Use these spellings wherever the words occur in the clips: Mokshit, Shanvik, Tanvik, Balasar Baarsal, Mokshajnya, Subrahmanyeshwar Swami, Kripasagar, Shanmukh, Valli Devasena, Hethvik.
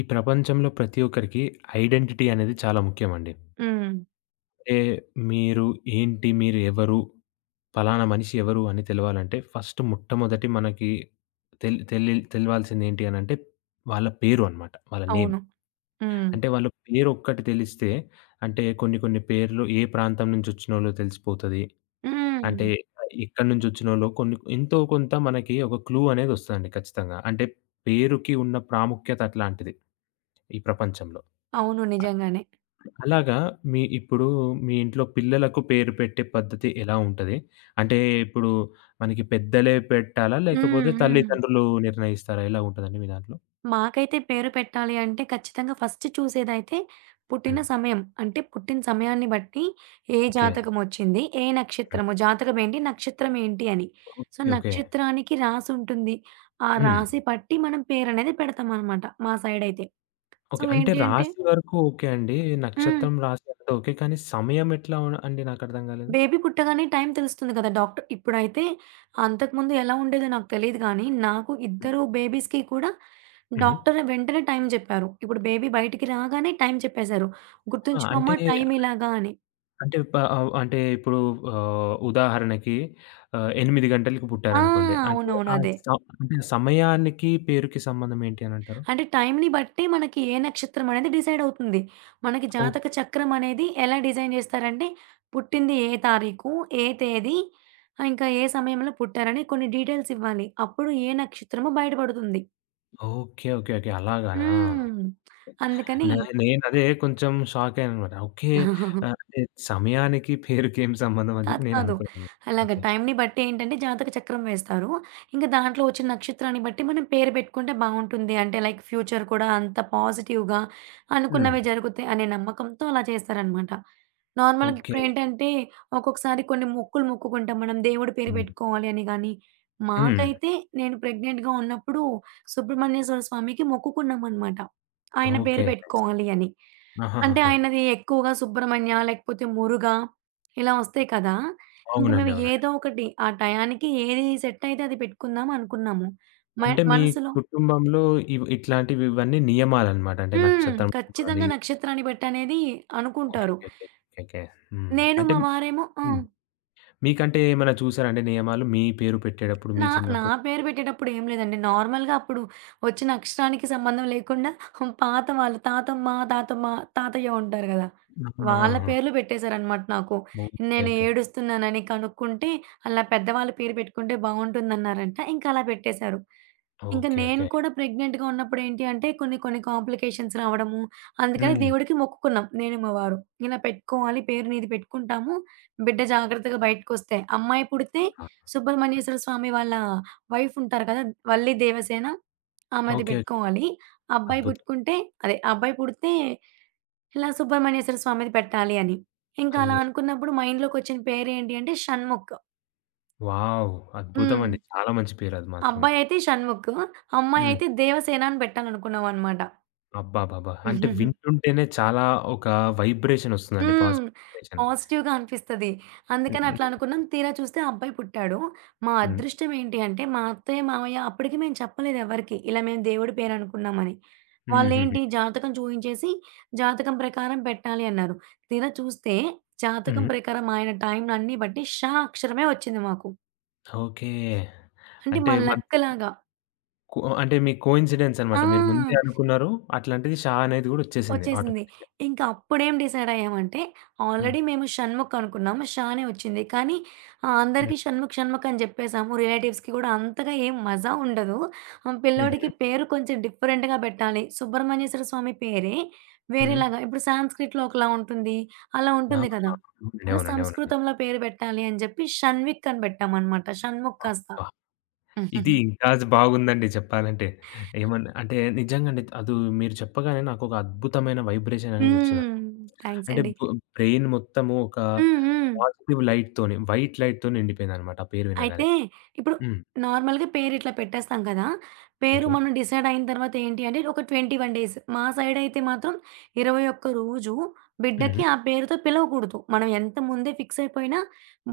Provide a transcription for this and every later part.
ఈ ప్రపంచంలో ప్రతి ఒక్కరికి ఐడెంటిటీ అనేది చాలా ముఖ్యమండి. హ్మ్. అంటే మీరు ఏంటి? మీరు ఎవరు? పలానా మనిషి ఎవరు? అని తెలవాలంటే ఫస్ట్ మొట్టమొదటి మనకి తెల్ తెలి తెలవాల్సిందేంటి అనంటే వాళ్ళ పేరు అన్నమాట. వాళ్ళ నేమ్. అవును. హ్మ్. అంటే వాళ్ళ పేరు ఒక్కటి తెలిస్తే అంటే కొన్ని కొన్ని పేర్లు ఏ ప్రాంతం నుంచి వచ్చినోళ్ళో తెలిసిపోతది. అంటే హ్మ్. ఎక్కడి నుంచి వచ్చినోళ్ళో కొన్ని ఎంతో కొంత మనకి ఒక క్లూ అనేది వస్తదండి ఖచ్చితంగా. అంటే పేరుకి ఉన్న ప్రాముఖ్యత అట్లాంటిది ఈ ప్రపంచంలో. అవును, నిజంగానే. అలాగా మీ ఇప్పుడు మీ ఇంట్లో పిల్లలకు పేరు పెట్టే పద్ధతి ఎలా ఉంటది? అంటే ఇప్పుడు మనకి పెద్దలే పెట్టాలా? హ్మ్. లేకపోతే హ్మ్. తల్లిదండ్రులు నిర్ణయిస్తారా? ఎలా ఉంటదండి మీ దాంట్లో? మాకైతే పేరు పెట్టాలి అంటే ఖచ్చితంగా ఫస్ట్ చూసేదైతే పుట్టిన హ్మ్. సమయం. అంటే పుట్టిన సమయాన్ని బట్టి ఏ ఓకే. జాతకమొచ్చింది, ఏ హ్మ్. నక్షత్రము, జాతకం ఏంటి, నక్షత్రం ఏంటి అని. ఓకే. So, okay. నక్షత్రానికి రాసి ఉంటుంది. ఆ హ్మ్. రాశి పట్టి మనం పేరనేది పెడతామనమాట మా సైడయితే. So, okay. అంటే ఏంటి అంటే రాశి వరకు ఓకే అండి. హ్మ్. నక్షత్రం రాశి అంతా ఓకే. కానీ సమయం ఎట్లా అండి నాకర్థం కాలేదు? బేబీ పుట్టగానే టైం తెలుస్తుంది కదా! డాక్టర్ ఇప్పుడైతే అంతకుముందు ఎలా ఉండేదో నాకు తెలీదు గానీ, నాకు హ్మ్. ఇద్దరు బేబీస్‌కి కూడా హుహు. డాక్టర్ వెంటనే టైం జెప్పారు. ఇప్పుడు బేబీ బయటికి రాగానే టైం చెప్పేశారు. ఆ! అంటే గుర్తుంచుకోమ్మా టైం ఇలాగా అని. అంటే అంటే ఇప్పుడు ఉదాహరణకి 8 గంటలకి ఆ! పుట్టారనుకోండి. అంటే అవునవును. ఆ అదే. స అంటే సమయానికి, పేరుకి సంబంధం ఏంటి అనంటారు? అంటే టైంని బట్టి మనకి ఏ నక్షత్రం అనేది డిసైడ్ అవుతుంది. మనకి ఓహ్! జాతక చక్రం అనేది ఎలా డిజైన్ జేస్తారంటే, పుట్టింది ఏ తారీఖు, ఏ తేదీ, ఇంకా ఏ సమయంలో పుట్టారని కొన్ని డీటెయిల్స్ ఇవ్వాలి. అప్పుడు ఏ నక్షత్రమో బయటపడుతుంది. ఓకే. ఓకే. ఓకే. అలాగానా! హ్మ్. అందుకని నేనదే కొంచెం షాకయ్యాననమాట. ఓకే. అంటే సమయానికి, పేరుకి ఏం సంబంధం అని కాదు, చెప్పి కాదు. నేననుకున్నాను. అలాగ ఓకే. టైంని బట్టి ఏంటంటే జాతక చక్రం వేస్తారు. ఇంక దాంట్లో వచ్చిన నక్షత్రాన్ని బట్టి మనం పేరు పెట్టుకుంటే బావుంటుంది. అంటే లైక్ ఫ్యూచర్ కూడా అంత పాజిటివ్‌గా హ్మ్. అనుకున్నవే జరుగుతాయి అనే నమ్మకంతో అలా చేస్తారనమాట. నార్మల్‌గా ఓకే. ఇప్పుడేంటంటే ఒక్కొక్కసారి కొన్ని మొక్కులు మొక్కుకుంటాం, మనం దేవుడి పేరు హ్మ్. పెట్టుకోవాలి అని గాని, హ్మ్. మాకైతే నేను ప్రెగ్నెంట్‌గా ఉన్నప్పుడు సుబ్రహ్మణ్యేశ్వర స్వామికి మొక్కుకున్నామనమాట. ఆయన పేరు ఓకే. నైస్. పెట్టుకోవాలి అని. అంటే ఆహాహాహా! ఆయనది ఎక్కువగా సుబ్రహ్మణ్య, లేకపోతే మురుగా ఇలా వస్తాయి కదా! ఇంక అవునండి. మేము అవునండి. ఏదో ఒకటి ఆ టయానికి ఏది సెట్ అయితే అది పెట్టుకుందాం అనుకున్నాము. మ అంటే మీ మనసులో కుటుంబంలో ఇట్లాంటివి ఇవన్నీ నియమాలనమాట. అంటే హ్మ్. నక్షత్రం చూడాలి. ఖచ్చితంగా నక్షత్రాన్ని పెట్టనేది ఓకే. అనుకుంటారు. ఓకే. ఓకే. ఓకే. హ్మ్. నేను అంటే మా వారేమో ఆ! హ్మ్. మీకంటే ఏమైనా చూసారా అండి నియమాలు? మీ పేరు పెట్టేటప్పుడు మీ నా నా చిన్నప్పుడు? పేరు పెట్టేటప్పుడు ఏం లేదండి. నార్మల్‌గా అప్పుడు వచ్చిన అక్షరానికి సంబంధం లేకుండా పాత వాళ్ళు తాతమ్మ, తాతమ్మ, తాతయ్య ఉంటారు గదా! వాళ్ళ ఆహాహా! పేర్లు పెట్టేశారనమాట నాకు. ఓకే. నేను ఓకే. ఏడుస్తున్నానని కనుక్కుంటే అలా పెద్దవాళ్ళ పేరు పెట్టుకుంటే బావుంటుందన్నారంట. ఇంకా అలా పెట్టేశారు. ఇంకా ఓకే. నేను ఓకే. కూడా ప్రెగ్నెంట్‌గా ఉన్నప్పుడు ఏంటి అంటే కొన్ని కొన్ని కాంప్లికేషన్స్ రావడము. అందుకని హ్మ్. దేవుడికి మొక్కుకున్నాం నేను మా వారు. ఇలా పెట్టుకోవాలి పేరు నీది పెట్టుకుంటాము. బిడ్డ జాగ్రత్తగా బయటకొస్తే అమ్మాయి పుడితే అవునా? సుబ్రహ్మణ్యేశ్వర స్వామి వాళ్ళ వైఫ్ ఉంటారు కదా! వల్లి దేవసేన ఆమెది ఓకే. ఓకే. పెట్టుకోవాలి. అబ్బాయి అద్భుతం. పుట్టుకుంటే అదే అబ్బాయి పుడితే ఇలా సుబ్రహ్మణ్యేశ్వర స్వామిది పెట్టాలి అని. ఇంకా అలా అయ్యో! అనుకున్నప్పుడు మైండ్‌లోకొచ్చిన పేరేంటి అంటే షణ్ముఖ్. వావ్! హ్మ్. అద్భుతమండి. చాలా మంచి పేరు అది మాత్రము. అబ్బాయి అయితే షణ్ముఖ్, అమ్మాయి హ్మ్. అయితే దేవసేన అని పెట్టాలనుకున్నామనమాట. అబ్బాబాబా! అంటే వింటుంటేనే చాలా ఒక వైబ్రేషన్ ఒస్తుందండి. హ్మ్. Positive vibration. పాజిటివ్‌గా అనిపిస్తది. హ్మ్. అందుకని హ్మ్. అట్లా అనుకున్నాం. తీరా చూస్తే ఆ అబ్బాయి పుట్టాడు. మా హ్మ్. అదృష్టం ఏంటి అంటే, మా అత్తయ్య, మామయ్య అప్పటికి మేము చెప్పలేదు ఎవరికీ ఇలా మేము దేవుడి పేరు అనుకున్నామని. హుహుహు. వాళ్ళేంటి జాతకం చూయించేసి, జాతకం ప్రకారం పెట్టాలి అన్నారు. తీరా చూస్తే జాతకం హ్మ్. ప్రకారం ఆయన టైంలన్నీ బట్టి అక్షరమే వచ్చింది మాకు. ఓకే. అంటే అంటే మా లక్ మనకి లాగా. అంటే మీ కోయిన్సిడెన్స్ ఆ! అనమాట. మీరు ముందే అనుకున్నారు. అట్లాంటిది 'షా' అనేది గూడా వచ్చేసింది వచ్చేసింది. ఆటోమేటిక్‌గా. ఇంక అప్పుడేం డిసైడయ్యామంటే, హ్మ్. ఆల్రెడీ మేము 'షణ్ముఖ్' అనుకున్నాము. 'షానే' వచ్చింది. కానీ హ్మ్. అందరికీ 'షణ్ముఖ్ షణ్ముఖ్' అని జెప్పేసాము. రిలేటివ్స్‌కి గూడా అంతగా ఏం మజా ఉండదు. హ్మ్, హుహు. పిల్లోడికి పేరు కొంచెం డిఫరెంట్‌గా పెట్టాలి. సుబ్రహ్మణ్యేశ్వర స్వామి పేరే హ్మ్. వేరేలాగా ఇప్పుడు సాంస్క్రిట్‌లో ఒకలా ఉంటుంది. అలా ఆ! ఉంటుంది అవునండి. కదా! అలా అవునండి. అవునండి. సంస్కృతంలో పేరు పెట్టాలి అని జెప్పి 'షణ్విక్' అని పెట్టామనమాట. షణ్ముఖ్ కాస్త. అబ్బా! ఇది ఇంకా బాగుందండి చెప్పాలంటే. ఏమన్నా అంటే నిజంగండి. అది మీరు చెప్పగానే నాకొక అద్భుతమైన వైబ్రేషన్ అనేది వచ్చిందండి. హ్మ్. థ్యాంక్స్ అంటే అండి. బ్రెయిన్ మొత్తము ఒక హ్మ్. హ్మ్. పాజిటివ్ లైట్‌తోని, వైట్ లైట్‌తో నిండిపోయిందనమాట ఆ పేరు వినగానే. అయితే ఇప్పుడు హ్మ్. నార్మల్‌గా పేరిట్లా పెట్టేస్తాం కదా! పేరు ఓకే. మనం డిసైడ్ అయిన తర్వాత ఏంటి అంటే ఒక 21 డేస్. మా సైడ్ అయితే మాత్రం 21 రోజు హుహు. బిడ్డకి ఆ పేరుతో పిలవకూడదు. మనం ఎంత ముందే ఫిక్స్ అయిపోయినా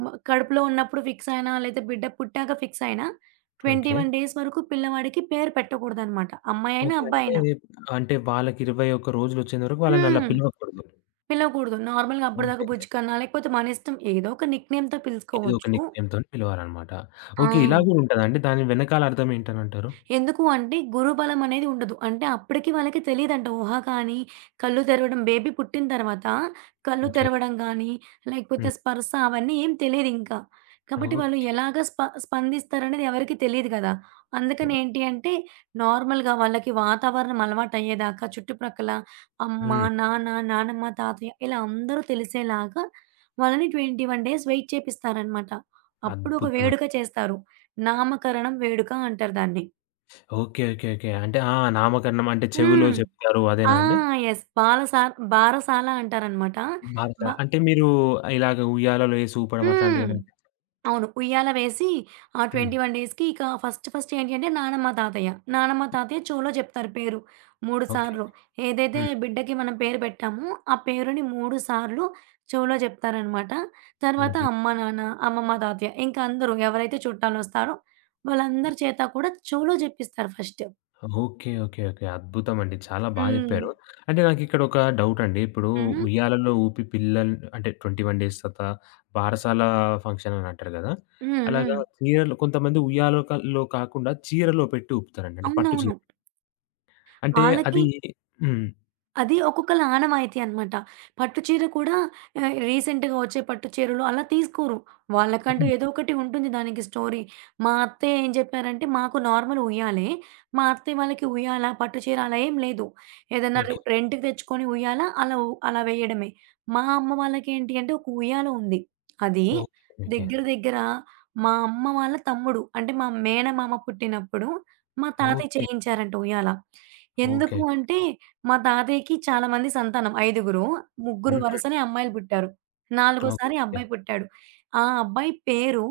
కడుపులో ఉన్నప్పుడు ఫిక్స్ అయినా లేదా బిడ్డ పుట్టాక ఫిక్స్ అయినా ఓకే. 21 డేస్ వరకు పిల్లవాడికి పేరు పెట్టకూడదనమాట. అమ్మాయైనా, ఓకే. అంటే, అబ్బాయైనా. అంటే వాళ్ళకి 21 రోజులొచ్చేంత వరకు వాళ్ళనలా హ్మ్. పిలవకూడదు. పిలవకూడదు. నార్మల్‌గా అప్పటిదాకా అంతే. బుజ్జి కన్నా లేకపోతే మన ఇష్టం ఏదో ఒక నిక్ నేమ్‌తో ఏదో ఒక పిలుచుకోవచ్చు. నిక్‌నేమ్‌తోని పిలవాలనమాట. ఆ! ఓకే. ఇలా గూడా ఉంటదా అండి? దాని వెనకాల అర్థం ఏంటనంటారు? ఎందుకు అంటే గురుబలం అనేది ఉండదు. అంటే అప్పటికి వాళ్ళకి తెలీదంట ఊహ కానీ, కళ్ళు తెరవడం బేబీ పుట్టిన తర్వాత కళ్ళు ఓకే. తెరవడం గానీ, లేకపోతే హ్మ్. స్పర్శ అవన్నీ ఏం తెలీదింకా. కాబట్టి వాళ్ళు ఓకే. ఎలాగ స్పందిస్తారనేది ఎవరికీ తెలీదు గదా! అందుకని ఓహ్! ఏంటి అంటే నార్మల్‌గా వాళ్ళకి వాతావరణం అలవాటయ్యేదాకా చుట్టుప్రక్కల అమ్మ, హ్మ్. నాన్న, నానమ్మ, తాతయ్య ఇలా అందరూ తెలిసేలాగా వాళ్ళని 21 డేస్ వెయిట్ చేపిస్తారనమాట. అప్పుడు ఒక వేడుక అద్భుతమండి. చేస్తారు. నామకరణం వేడుక అంటారు దాన్ని. ఓకే. ఓకే. ఓకే. అంటే ఆ! నామకరణం అంటే చెవిలో హ్మ్. చెప్తారు ఆ! అదేనా అండి? యెస్. బారసాల అంటారనమాట. భారత బ అంటే మీరు ఇలాగ ఉయ్యాలలో ఏసి ఊపడం హ్మ్. అట్లాంటివేమన్నా. అవును. ఉయ్యాల వేసి ఆ హ్మ్. 21 డేస్‌కి ఇక ఫస్ట్ ఫస్ట్ ఏంటి అంటే నానమ్మ, తాతయ్య. నానమ్మ, తాతయ్య చెవులో చెప్తారు పేరు 3 ఓకే. సార్లు. ఏదైతే హ్మ్. బిడ్డకి మనం పేరు పెట్టామో ఆ పేరుని 3 సార్లు చెవులో చెప్తారనమాట. తర్వాత హుహు. అమ్మ, నాన్న, అమ్మమ్మ, తాతయ్య ఇంకా అందరూ ఎవరైతే చుట్టాలొస్తారో వాళ్ళందరి చేత కూడా చెవులో జెప్పిస్తారు ఫస్ట్. ఓకే. ఓకే. ఓకే. అద్భుతమండి. చాలా బా హ్మ్. జెప్పారు. అంటే నాకిక్కడ ఒక డౌటండి. ఇప్పుడు హ్మ్. ఉయ్యాలలో ఊపి పిల్లలు అంటే 21 డేస్ తర్వాత బారసాల ఫంక్షన్ అని అంటారు గదా! హ్మ్. అలాగా హ్మ్. చీరలు కొంతమంది ఉయ్యాలో క లో కాకుండా చీరలో పెట్టి ఊపుతారండి. అంటే పట్టు చీర. అవునవును. అంటే వాళ్ళకి అది హ్మ్. అది ఒక్కొక్కళ్ళ ఆనవాయితీ అనమాట. పట్టు చీర కూడా రీసెంట్‌గా వచ్చే పట్టు చీరలు అలా తీసుకోరు. వాళ్ళకంటూ ఏదో ఒకటి ఉంటుంది దానికి స్టోరీ. మా అత్తయ్య ఏం చెప్పారంటే, మాకు నార్మల్ ఉయ్యాలే. మా అత్తయ్య వాళ్ళకి ఉయ్యాల, పట్టు చీర అలా ఏం లేదు. ఏదన్నా ఓకే. రెంట్‌కి తెచ్చుకొని ఉయ్యాల అలా వేయడమే. మా అమ్మ వాళ్ళకి ఏంటి అంటే ఒక ఉయ్యాల ఉంది. అది ఓకే. ఓకే. దగ్గర దగ్గర మా అమ్మ వాళ్ళ తమ్ముడు అంటే మా మేనమామ పుట్టినప్పుడు మా తాతయ్య ఓకే. చేయించారంట ఉయ్యాల. ఓకే. ఎందుకు అంటే మా తాతయ్యకి చాలా మంది సంతానం. ఐదుగురు. ముగ్గురు హుహు. వరుసనే అమ్మాయిలు పుట్టారు. ఓకే. నాలుగోసారి ఓకే. అబ్బాయి పుట్టాడు. ఆ అబ్బాయి పేరు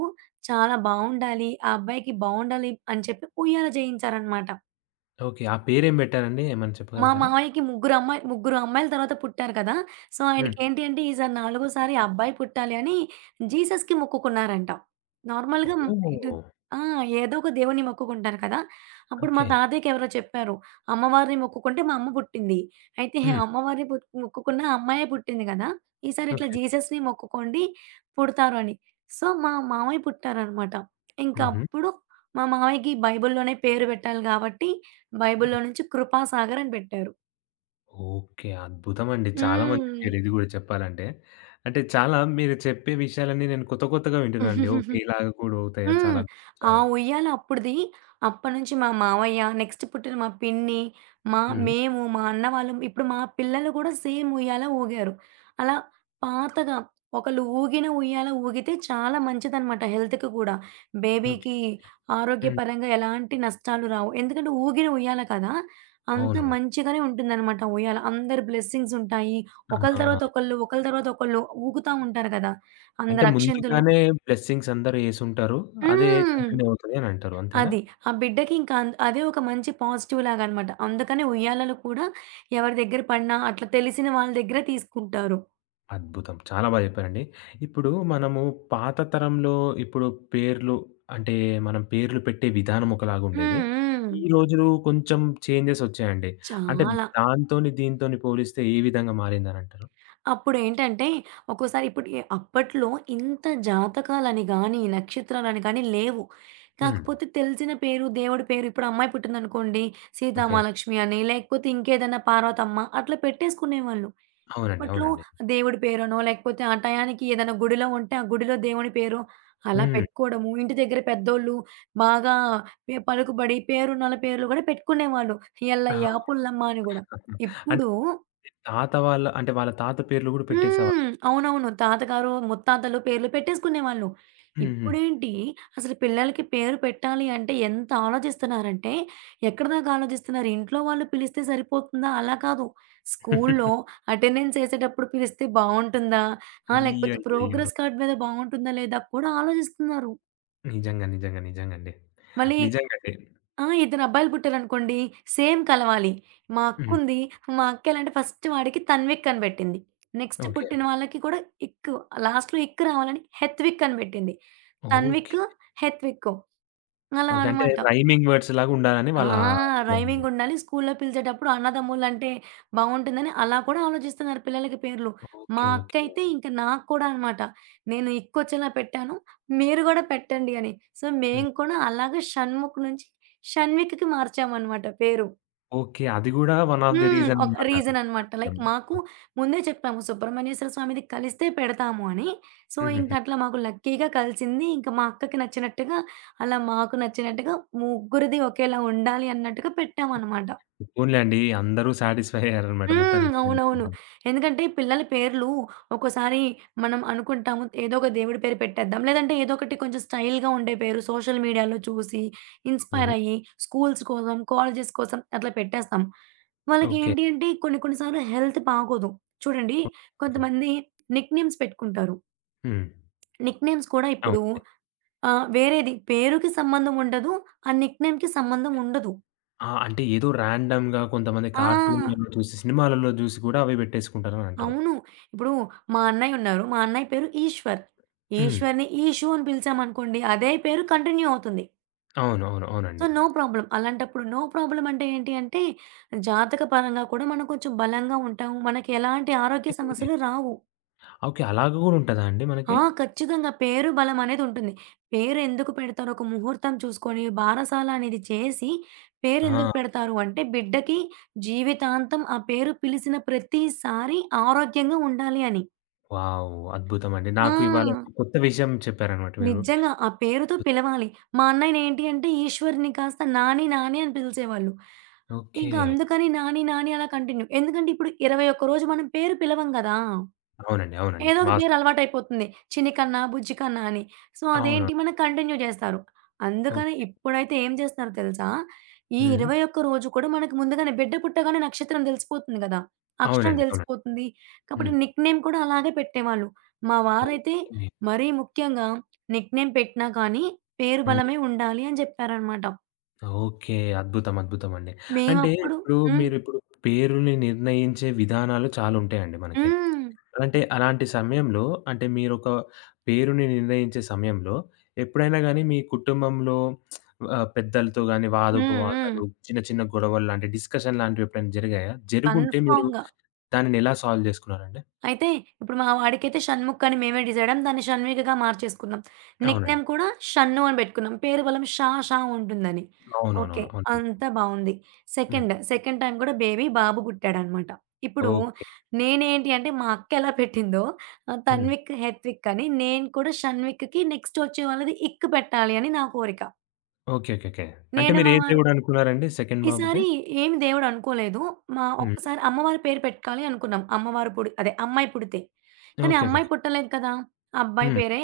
చాలా బావుండాలి. ఆ అబ్బాయికి బావుండాలి అని చెప్పి ఉయ్యాల చేయించారనమాట. ఓకే. ఆ పేరేం బెట్టారండి? ఏమైనా మా చెప్పగలుగుతారా? మావయ్యకి ముగ్గురు అమ్మాయి ముగ్గురు అమ్మాయిల తర్వాత పుట్టారు కదా! సో, హ్మ్. ఆయనకేంటి అంటే ఈసారి నాలుగోసారి అబ్బాయి పుట్టాలి అని జీసస్‌కి మొక్కుకున్నారంట. నార్మల్‌గా హ్మ్, ఇటు ఓహ్! ఆ! ఏదో ఒక దేవుడిని మొక్కుకుంటారు కదా! అప్పుడు మా ఓకే. తాతయ్యకెవరో చెప్పారు. అమ్మవారిని మొక్కుకుంటే మా అమ్మ పుట్టింది. అయితే హ్మ్. అమ్మవారిని మొక్కుకున్న అమ్మాయే పుట్టింది కదా! ఈసారి ఇట్లా ఓకే. జీసస్‌ని మొక్కుకోండి పుడతారు అని. సో, మా మామయ్య పుట్టారనమాట. హుహు. ఇంకప్పుడు మా మామయ్యకి బైబిల్‌లోనే పేరు పెట్టాలి కాబట్టి బైబిల్‌లో నుంచి కృపాసాగర్ అని పెట్టారు. ఓకే. అద్భుతమండి. చాలా మంచి హ్మ్. పేరిది గూడా చెప్పాలంటే. అంటే చాలా మీరు చెప్పే విషయాలన్నీ నేను కొత్త కొత్తగా వింటున్నానండి. ఓకే. ఇలాగ కూడా అవుతాయా? చాలా హ్మ్. అద్భుతం. ఆ చాలా అద్భుతం. ఉయ్యాల అప్పుడిది. అప్పటినుంచి మా మావయ్య, నెక్స్ట్ పుట్టిన మా పిన్ని, మా హ్మ్. మేము, మా అన్న వాళ్ళం, ఇప్పుడు మా పిల్లలు గూడా సేమ్ ఉయ్యాల ఊగారు. అలా పాతగా ఒకళ్ళు ఊగిన ఉయ్యాల ఊగితే చాలా మంచిదనమాట హెల్త్‌కి గూడా. ఓకే. బేబీకి హ్మ్. ఆరోగ్యపరంగా ఎలాంటి నష్టాలు రావు. ఎందుకంటే ఊగిన ఉయ్యాల కదా! అంత అవునవును. మంచిగానే ఉంటుందనమాట ఆ ఉయ్యాల. అందరి బ్లెస్సింగ్స్ ఉంటాయి. ఒకళ్ళ ఆ! తర్వాత ఒకళ్ళు, ఒకళ్ళ తర్వాత ఒకళ్ళు ఊగుతా ఉంటారు కదా! అంటే అందరు అక్షింతలు ముందుగానే బ్లెస్సింగ్స్ అందరూ యేసుంటారు. అదే హ్మ్. కంటిన్యూ అవుతది అనంటారు. అంతేనా? అది. ఆ బిడ్డకి ఇంకా అన్ అదే ఒక మంచి పాజిటివ్‌లాగా అన్నమాట. అందుకనే ఉయ్యాలలు కూడా ఎవరి దగ్గర పడినా అట్లా తెలిసిన వాళ్ళ దగ్గర తీసుకుంటారు. అద్భుతం. చాలా బాగా చెప్పారండి. ఇప్పుడు మనము పాత తరంలో ఇప్పుడు పేర్లు అంటే, మనం పేర్లు పెట్టే విధానం ఒకలాగుండేది. హ్మ్. హ్మ్. ఈ రోజులు కొంచెం చేంజెస్ వచ్చాయండి. అంటే చాలా. దాంతోని, దీంతోని పోలిస్తే ఏ విధంగా మారిందనంటారు? అప్పుడేంటంటే, ఒక్కోసారి ఇప్పుడు అప్పట్లో ఇంత జాతకాలని గానీ, నక్షత్రాలని కానీ లేవు. హ్మ్. కాకపోతే తెలిసిన పేరు, దేవుడి పేరు ఇప్పుడు అమ్మాయి పుట్టిందనుకోండి, ఓకే. సీతామహాలక్ష్మి అని, లేకపోతే ఇంకేదన్నా పార్వతమ్మ అట్లా పెట్టేసుకునేవాళ్ళు. అవునండి. ఇప్పట్లో అవునండి. దేవుడి పేరనో, లేకపోతే ఆ టయానికి ఏదైనా గుడిలో ఉంటే, ఆ గుడిలో దేవుని పేరు అలా హ్మ్. పెట్టుకోవడము. ఇంటి దగ్గర పెద్దోళ్ళు బాగా పలుకుబడి పేరున్నోళ్ళ పేర్లు గూడా పెట్టుకునేవాళ్ళు. ఆ! ఎల్లయ్య, పుల్లమ్మ అని గూడా. అంటే ఇప్పుడు తాత వాళ్ళ అంటే వాళ్ళ తాత పేర్లు గూడా పెట్టేసేవాళ్ళు. హ్మ్. అవునవును. తాతగారు, ముత్తాతలు పేర్లు పెట్టేసుకునేవాళ్ళు. హ్మ్. హ్మ్. ఇప్పుడేంటి అసలు పిల్లలకి పేరు పెట్టాలి అంటే ఎంత ఆలోచిస్తున్నారంటే, ఎక్కడిదాకా ఆలోచిస్తున్నారు, ఇంట్లో వాళ్ళు పిలిస్తే సరిపోతుందా? అలా కాదు. స్కూల్లో అటెండెన్స్ ఏసేటప్పుడు పిలిస్తే బావుంటుందా? ఆ! లేకపోతే అయ్యయ్యయ్యో! ప్రోగ్రెస్ కార్డ్ మీద బావుంటుందా లేదా కూడా ఆలోచిస్తున్నారు. నిజంగా. నిజంగా. నిజంగండి. మళ్ళీ నిజంగండి. ఆ! ఇద్దరు అబ్బాయిలు పుట్టారనుకోండి సేమ్ కలవాలి. మా హ్మ్. అక్కుంది. మా అక్క ఎలా అంటే ఫస్ట్ వాడికి తన్విక్ అని పెట్టింది. Next okay. పుట్టిన వాళ్ళకి కూడా ఇక్ లాస్ట్‌లో ఇక్ రావాలని హెత్విక్ అని పెట్టింది. ఓకే. తన్విక్, హెత్విక్ అలా ఓకే. అంటే అన్నమాట. రైమింగ్ వర్డ్స్ లాగా ఉండాలని ఆ! వాళ్ళ అభిప్రాయం అన్నమాట. రైమింగుండాలి. స్కూల్లో పిలిచేటప్పుడు అన్నదమ్ములంటే బావుంటుందని అలా కూడా ఆలోచిస్తున్నారు పిల్లలకి పేర్లు. మా ఓకే. ఓకే. అక్కయితే ఇంక నాకు కూడా అనమాట. నేను ఇక్కొచ్చేలా పెట్టాను. మీరు గూడా పెట్టండి అని. సో, హ్మ్. మేము కూడా అలాగే షణ్ముఖ్ నుంచి షణ్విక్‌కి మార్చామనమాట పేరు. ఓకే. అది గూడా వన్ ఆఫ్ ది హ్మ్. రీజన్ ఒక అన్నమాట. రీజన్ అనమాట. లైక్ మాకు ముందే చెప్పాము సుబ్రహ్మణ్యేశ్వర స్వామిది కలిస్తే పెడతాము అని. సో, హుహుహు. ఇంకట్లా మాకు లక్కీగా కలిసింది. ఇంక మా అక్కకి నచ్చినట్టుగా, అలా మాకు నచ్చినట్టుగా ముగ్గురిది ఒకేలా ఉండాలి అన్నట్టుగా పెట్టామనమాట. పోనీలెండి. అందరూ సాటిస్ఫై అయ్యారన్నమాట హ్మ్. మొత్తానికి. అవునవును. ఎందుకంటే ఈ పిల్లల పేర్లు ఒక్కోసారి మనం అనుకుంటాము ఏదో ఒక దేవుడి పేరు పెట్టేద్దాం. లేదంటే ఏదో ఒకటి కొంచెం స్టైల్‌గా ఉండే పేరు సోషల్ మీడియాలో చూసి ఇన్‌స్పైర్ హ్మ్. అయ్యి స్కూల్స్ కోసం, కాలేజెస్ కోసం అట్లా పెట్టేస్తాం. ఓకే. వాళ్ళకేంటి అంటే కొన్ని కొన్ని సార్లు హెల్త్ బాగోదు. చూడండి ఓకే. కొంతమంది నిక్‌నేమ్స్ పెట్టుకుంటారు. హ్మ్. నిక్‌నేమ్స్ కూడా ఇప్పుడు అవునండి. వేరేది పేరుకి సంబంధం ఉండదు. ఆ నిక్‌నేమ్‌కి సంబంధం ఉండదు. ఆ! అంటే ఏదో రాండమ్‌గా కొంతమంది ఆ! కార్టూన్‌లలో చూసి, సినిమాలలో చూసి కూడా అవి పెట్టేసుకుంటారని అంటారు. అవును. ఇప్పుడు మా అన్నయ్యున్నారు. మా అన్నయ్య పేరు ఈశ్వర్. హ్మ్. ఈశ్వర్‌ని ఈషు అని పిలిచామనుకోండి. అదే పేరు కంటిన్యూ అవుతుంది. అవును. అవును. సో, అవునండి. No problem. అలాంటప్పుడు నో ప్రాబ్లమ్ అంటే ఏంటి అంటే, జాతక పరంగా కూడా మనం కొంచెం బలంగా ఉంటాము. మనకి ఎలాంటి ఆరోగ్య సమస్యలు హ్మ్. రావు. ఓకే. అలాగ గూడా ఉంటదా అండి మనకి? ఆ! ఖచ్చితంగా పేరు బలం అనేదుంటుంది. పేరు ఎందుకు పెడతారు? ఒక ముహూర్తం చూసుకొని, బారసాల అనేది చేసి పేరెందుకు ఆ! పెడతారు అంటే, బిడ్డకి జీవితాంతం ఆ పేరు పిలిసిన ప్రతిసారి ఆరోగ్యంగా ఉండాలి అని. వావ్! అద్భుతమండి. ఆ! నాకు ఇవాళ ఒక కొత్త విషయం చెప్పారన్నమాట మీరు. నిజంగా. ఆ పేరుతో పిలవాలి. మా అన్నయ్యనేంటి అంటే ఈశ్వర్‌ని కాస్త నాని, నాని అని పిలిచేవాళ్ళు. ఓకే. ఇంక అందుకని నాని, నాని అలా కంటిన్యూ. ఎందుకంటే ఇప్పుడు 21 రోజు మనం పేరు పిలవం గదా! అవునండి. అవునండి. ఏదో ఒక పేరు అలవాటయిపోతుంది. చిన్నికన్నా, బుజ్జికన్నా అని. సో, అదేంటి అవునవును. మనం కంటిన్యూ జేస్తారు. అందుకని ఓహ్! ఇప్పుడైతే ఏం జేస్తున్నారు తెలుసా? ఈ హ్మ్. 21 రోజు కూడా మనకు ముందుగానే బిడ్డ పుట్టగానే నక్షత్రం దెలిసిపోతుంది గదా! అక్షరం అవునండి. అవునండి. దెలిసిపోతుంది. కాబట్టి హ్మ్. నిక్‌నేమ్ కూడా అలాగే పెట్టేవాళ్ళు. మా వారైతే ఓకే. మరీ ముఖ్యంగా నిక్‌నేమ్ పెట్టినా కానీ పేరు హ్మ్. బలమే ఉండాలి అని జెప్పారనమాట. ఓకే. అద్భుతం. అద్భుతమండి. అంటే మేమప్పుడు ఇప్పుడు హ్మ్. మీరిప్పుడు పేరుని నిర్ణయించే విధానాలు చాలా ఉంటాయండి మనకి. హ్మ్. అంటే అలాంటి సమయంలో అంటే మీరొక పేరుని నిర్ణయించే సమయంలో ఎప్పుడైనా గాని మీ కుటుంబంలో పెద్దలతో గాని హ్మ్. హ్మ్. వాదోపవాదాలు, చిన్న చిన్న గొడవలు లాంటి డిస్కషన్ లాంటివి ఎప్పుడైనా జరిగాయా? జరుగుంటే మీరు కన్ఫర్మ్‌గా. దానిని ఎలా సాల్వ్ జేసుకున్నారండి? అయితే ఇప్పుడు మా వాడికైతే 'షణ్ముఖ్' అని మేమే డిసైడయ్యాం. దాన్ని 'షణ్విక'గా మార్చేసుకున్నాం. అవునండి. నిక్‌నేమ్ కూడా 'షన్ను' అని పెట్టుకున్నాం. పేరు బలం షా షా ఉంటుందని. ఓకే. అవునవునవును. అవునండి. అంతా బావుంది. హ్మ్. సెకండ్ టైమ్ కూడా బేబీ బాబు పుట్టాడనమాట. ఇప్పుడు ఓకే. నేనేంటి అంటే మా అక్క ఎలా పెట్టిందో హ్మ్. 'తన్విక్ హెత్విక్' అని నేను కూడా 'షణ్విక్‌కి' నెక్స్ట్ వచ్చే వాళ్ళది 'ఇక్' పెట్టాలి అని నా కోరిక. ఓకే. ఓకే. ఓకే. అంటే నేను మీరు మా ఏ వారు దేవుడనుకున్నారండి సెకండ్ బాబుకి? ఈసారి ఏమి దేవుడు అనుకోలేదు. హ్మ్. ఒక్కసారి అమ్మవారి పేరు పెట్టాలి అనుకున్నాం. అమ్మవారు అదే అమ్మాయి పుడితే. ఓకే. కానీ ఓకే. అమ్మాయి ఓకే. పుట్టలేదు కదా! అబ్బాయి హ్మ్. పేరే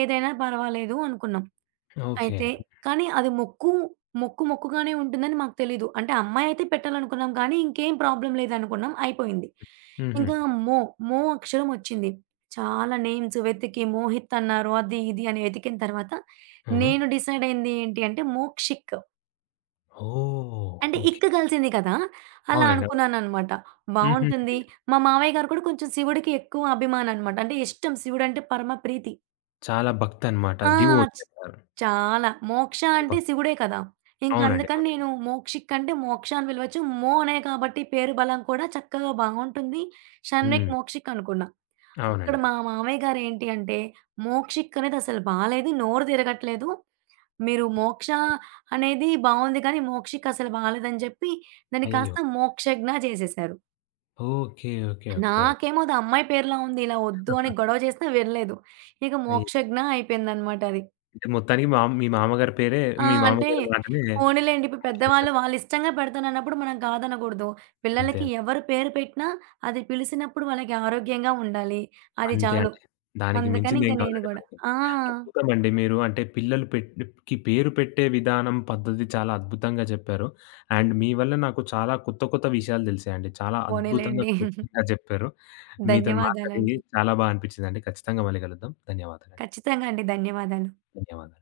ఏదైనా పర్వాలేదు అనుకున్నాం. ఓకే. అయితే కానీ అది మొక్కు, మొక్కుగానే ఉంటుందని మాకు తెలీదు. అంటే అమ్మాయి అయితే పెట్టాలనుకున్నాం కానీ ఇంకేం ప్రాబ్లమ్ లేదనుకున్నాం. అయిపోయింది. హుహు. ఇంకా మో, మో అక్షరం వచ్చింది. చాలా నేమ్స్ వెతికి మోహిత్ అన్నారు. అది ఇది అని వెతికిన తర్వాత ఆ! నేను డిసైడ్ అయింది ఏంటి అంటే మోక్షిత్. ఓహ్! అంటే ఓకే. ఇక్క కలిసింది కదా! అలా అవునండి. అనుకున్నాననమాట. హుహు. బావుంటుంది. మా మామయ్య గారు కూడా కొంచెం శివుడికి ఎక్కువ అభిమాననమాట. అంటే ఇష్టం శివుడంటే పరమ ప్రీతి. చాలా భక్తనమాట. ఆ! డివోటీ చ్ అంటారు. చాలా. మోక్ష అంటే భక్ శివుడే కదా! ఇంక అవునండి. అందుకని నేను అవునండి. మోక్షిక్ అంటే మోక్ష అని పిలవచ్చు. మో అనే కాబట్టి పేరు బలం కూడా చక్కగా బావుంటుంది. షణ్విక్, హ్మ్. మోక్షిక్ అనుకున్నా. అక్కడ అవునండి. మా మామయ్య గారేంటి అంటే మోక్షిక్ అనేది అసలు బాలేదు. నోరు తిరగట్లేదు. మీరు 'మోక్ష' అనేది బావుంది కానీ 'మోక్షికసలు' బాలేదని జెప్పి దాన్ని కాస్త అయ్యో! 'మోక్షజ్ఞ' జేసేశారు. ఓకే. ఓకే. ఓకే. నాకేమో అది అమ్మాయి పేరులా ఉంది. ఇలా వద్దు అని గొడవ చేసినా వినలేదు. ఇక అయి 'మోక్షజ్ఞ' అయిపోయిందనమాట అది. అంటే మొత్తానికి మీ మామగారి పేరే ఆ! మీ అంటే మామగారి మాటనే పోనీలెండి ఇప్పుడు పెద్దవాళ్ళు మార్చేసారు. వాళ్ళిష్టంగా పెడతానన్నప్పుడు మనం కాదనకూడదు. అంతే. పిల్లలకి ఎవరు పేరు పెట్టినా అది పిలిసినప్పుడు వాళ్ళకి ఆరోగ్యంగా ఉండాలి. అది అంతే చాలు. అండి. దానికి అందుకని ఇంక మించిందేం నేను కావాలండి గూడా మనకి. ఆ! అద్భుతమండి మీరు అంటే పిల్లలు పేరు పెట్టే విధానం, పద్ధతి చాలా అద్భుతంగా చెప్పారు. అండ్ మీ వల్ల నాకు చాలా కొత్త, కొత్త విషయాలు తెలిసాయండి. చాలా అద్భుతంగా, పోనీలెండి. క్లుప్తంగా చెప్పారు. మీతోని మాట్లాడింది ధన్యవాదాలండి. చాలా బా అనిపించిందండి. ఖచ్చితంగా మళ్ళీ కలుద్దాం. ధన్యవాదాలండి. ఖచ్చితంగా అండి. ధన్యవాదాలు. ధన్యవాదాలు.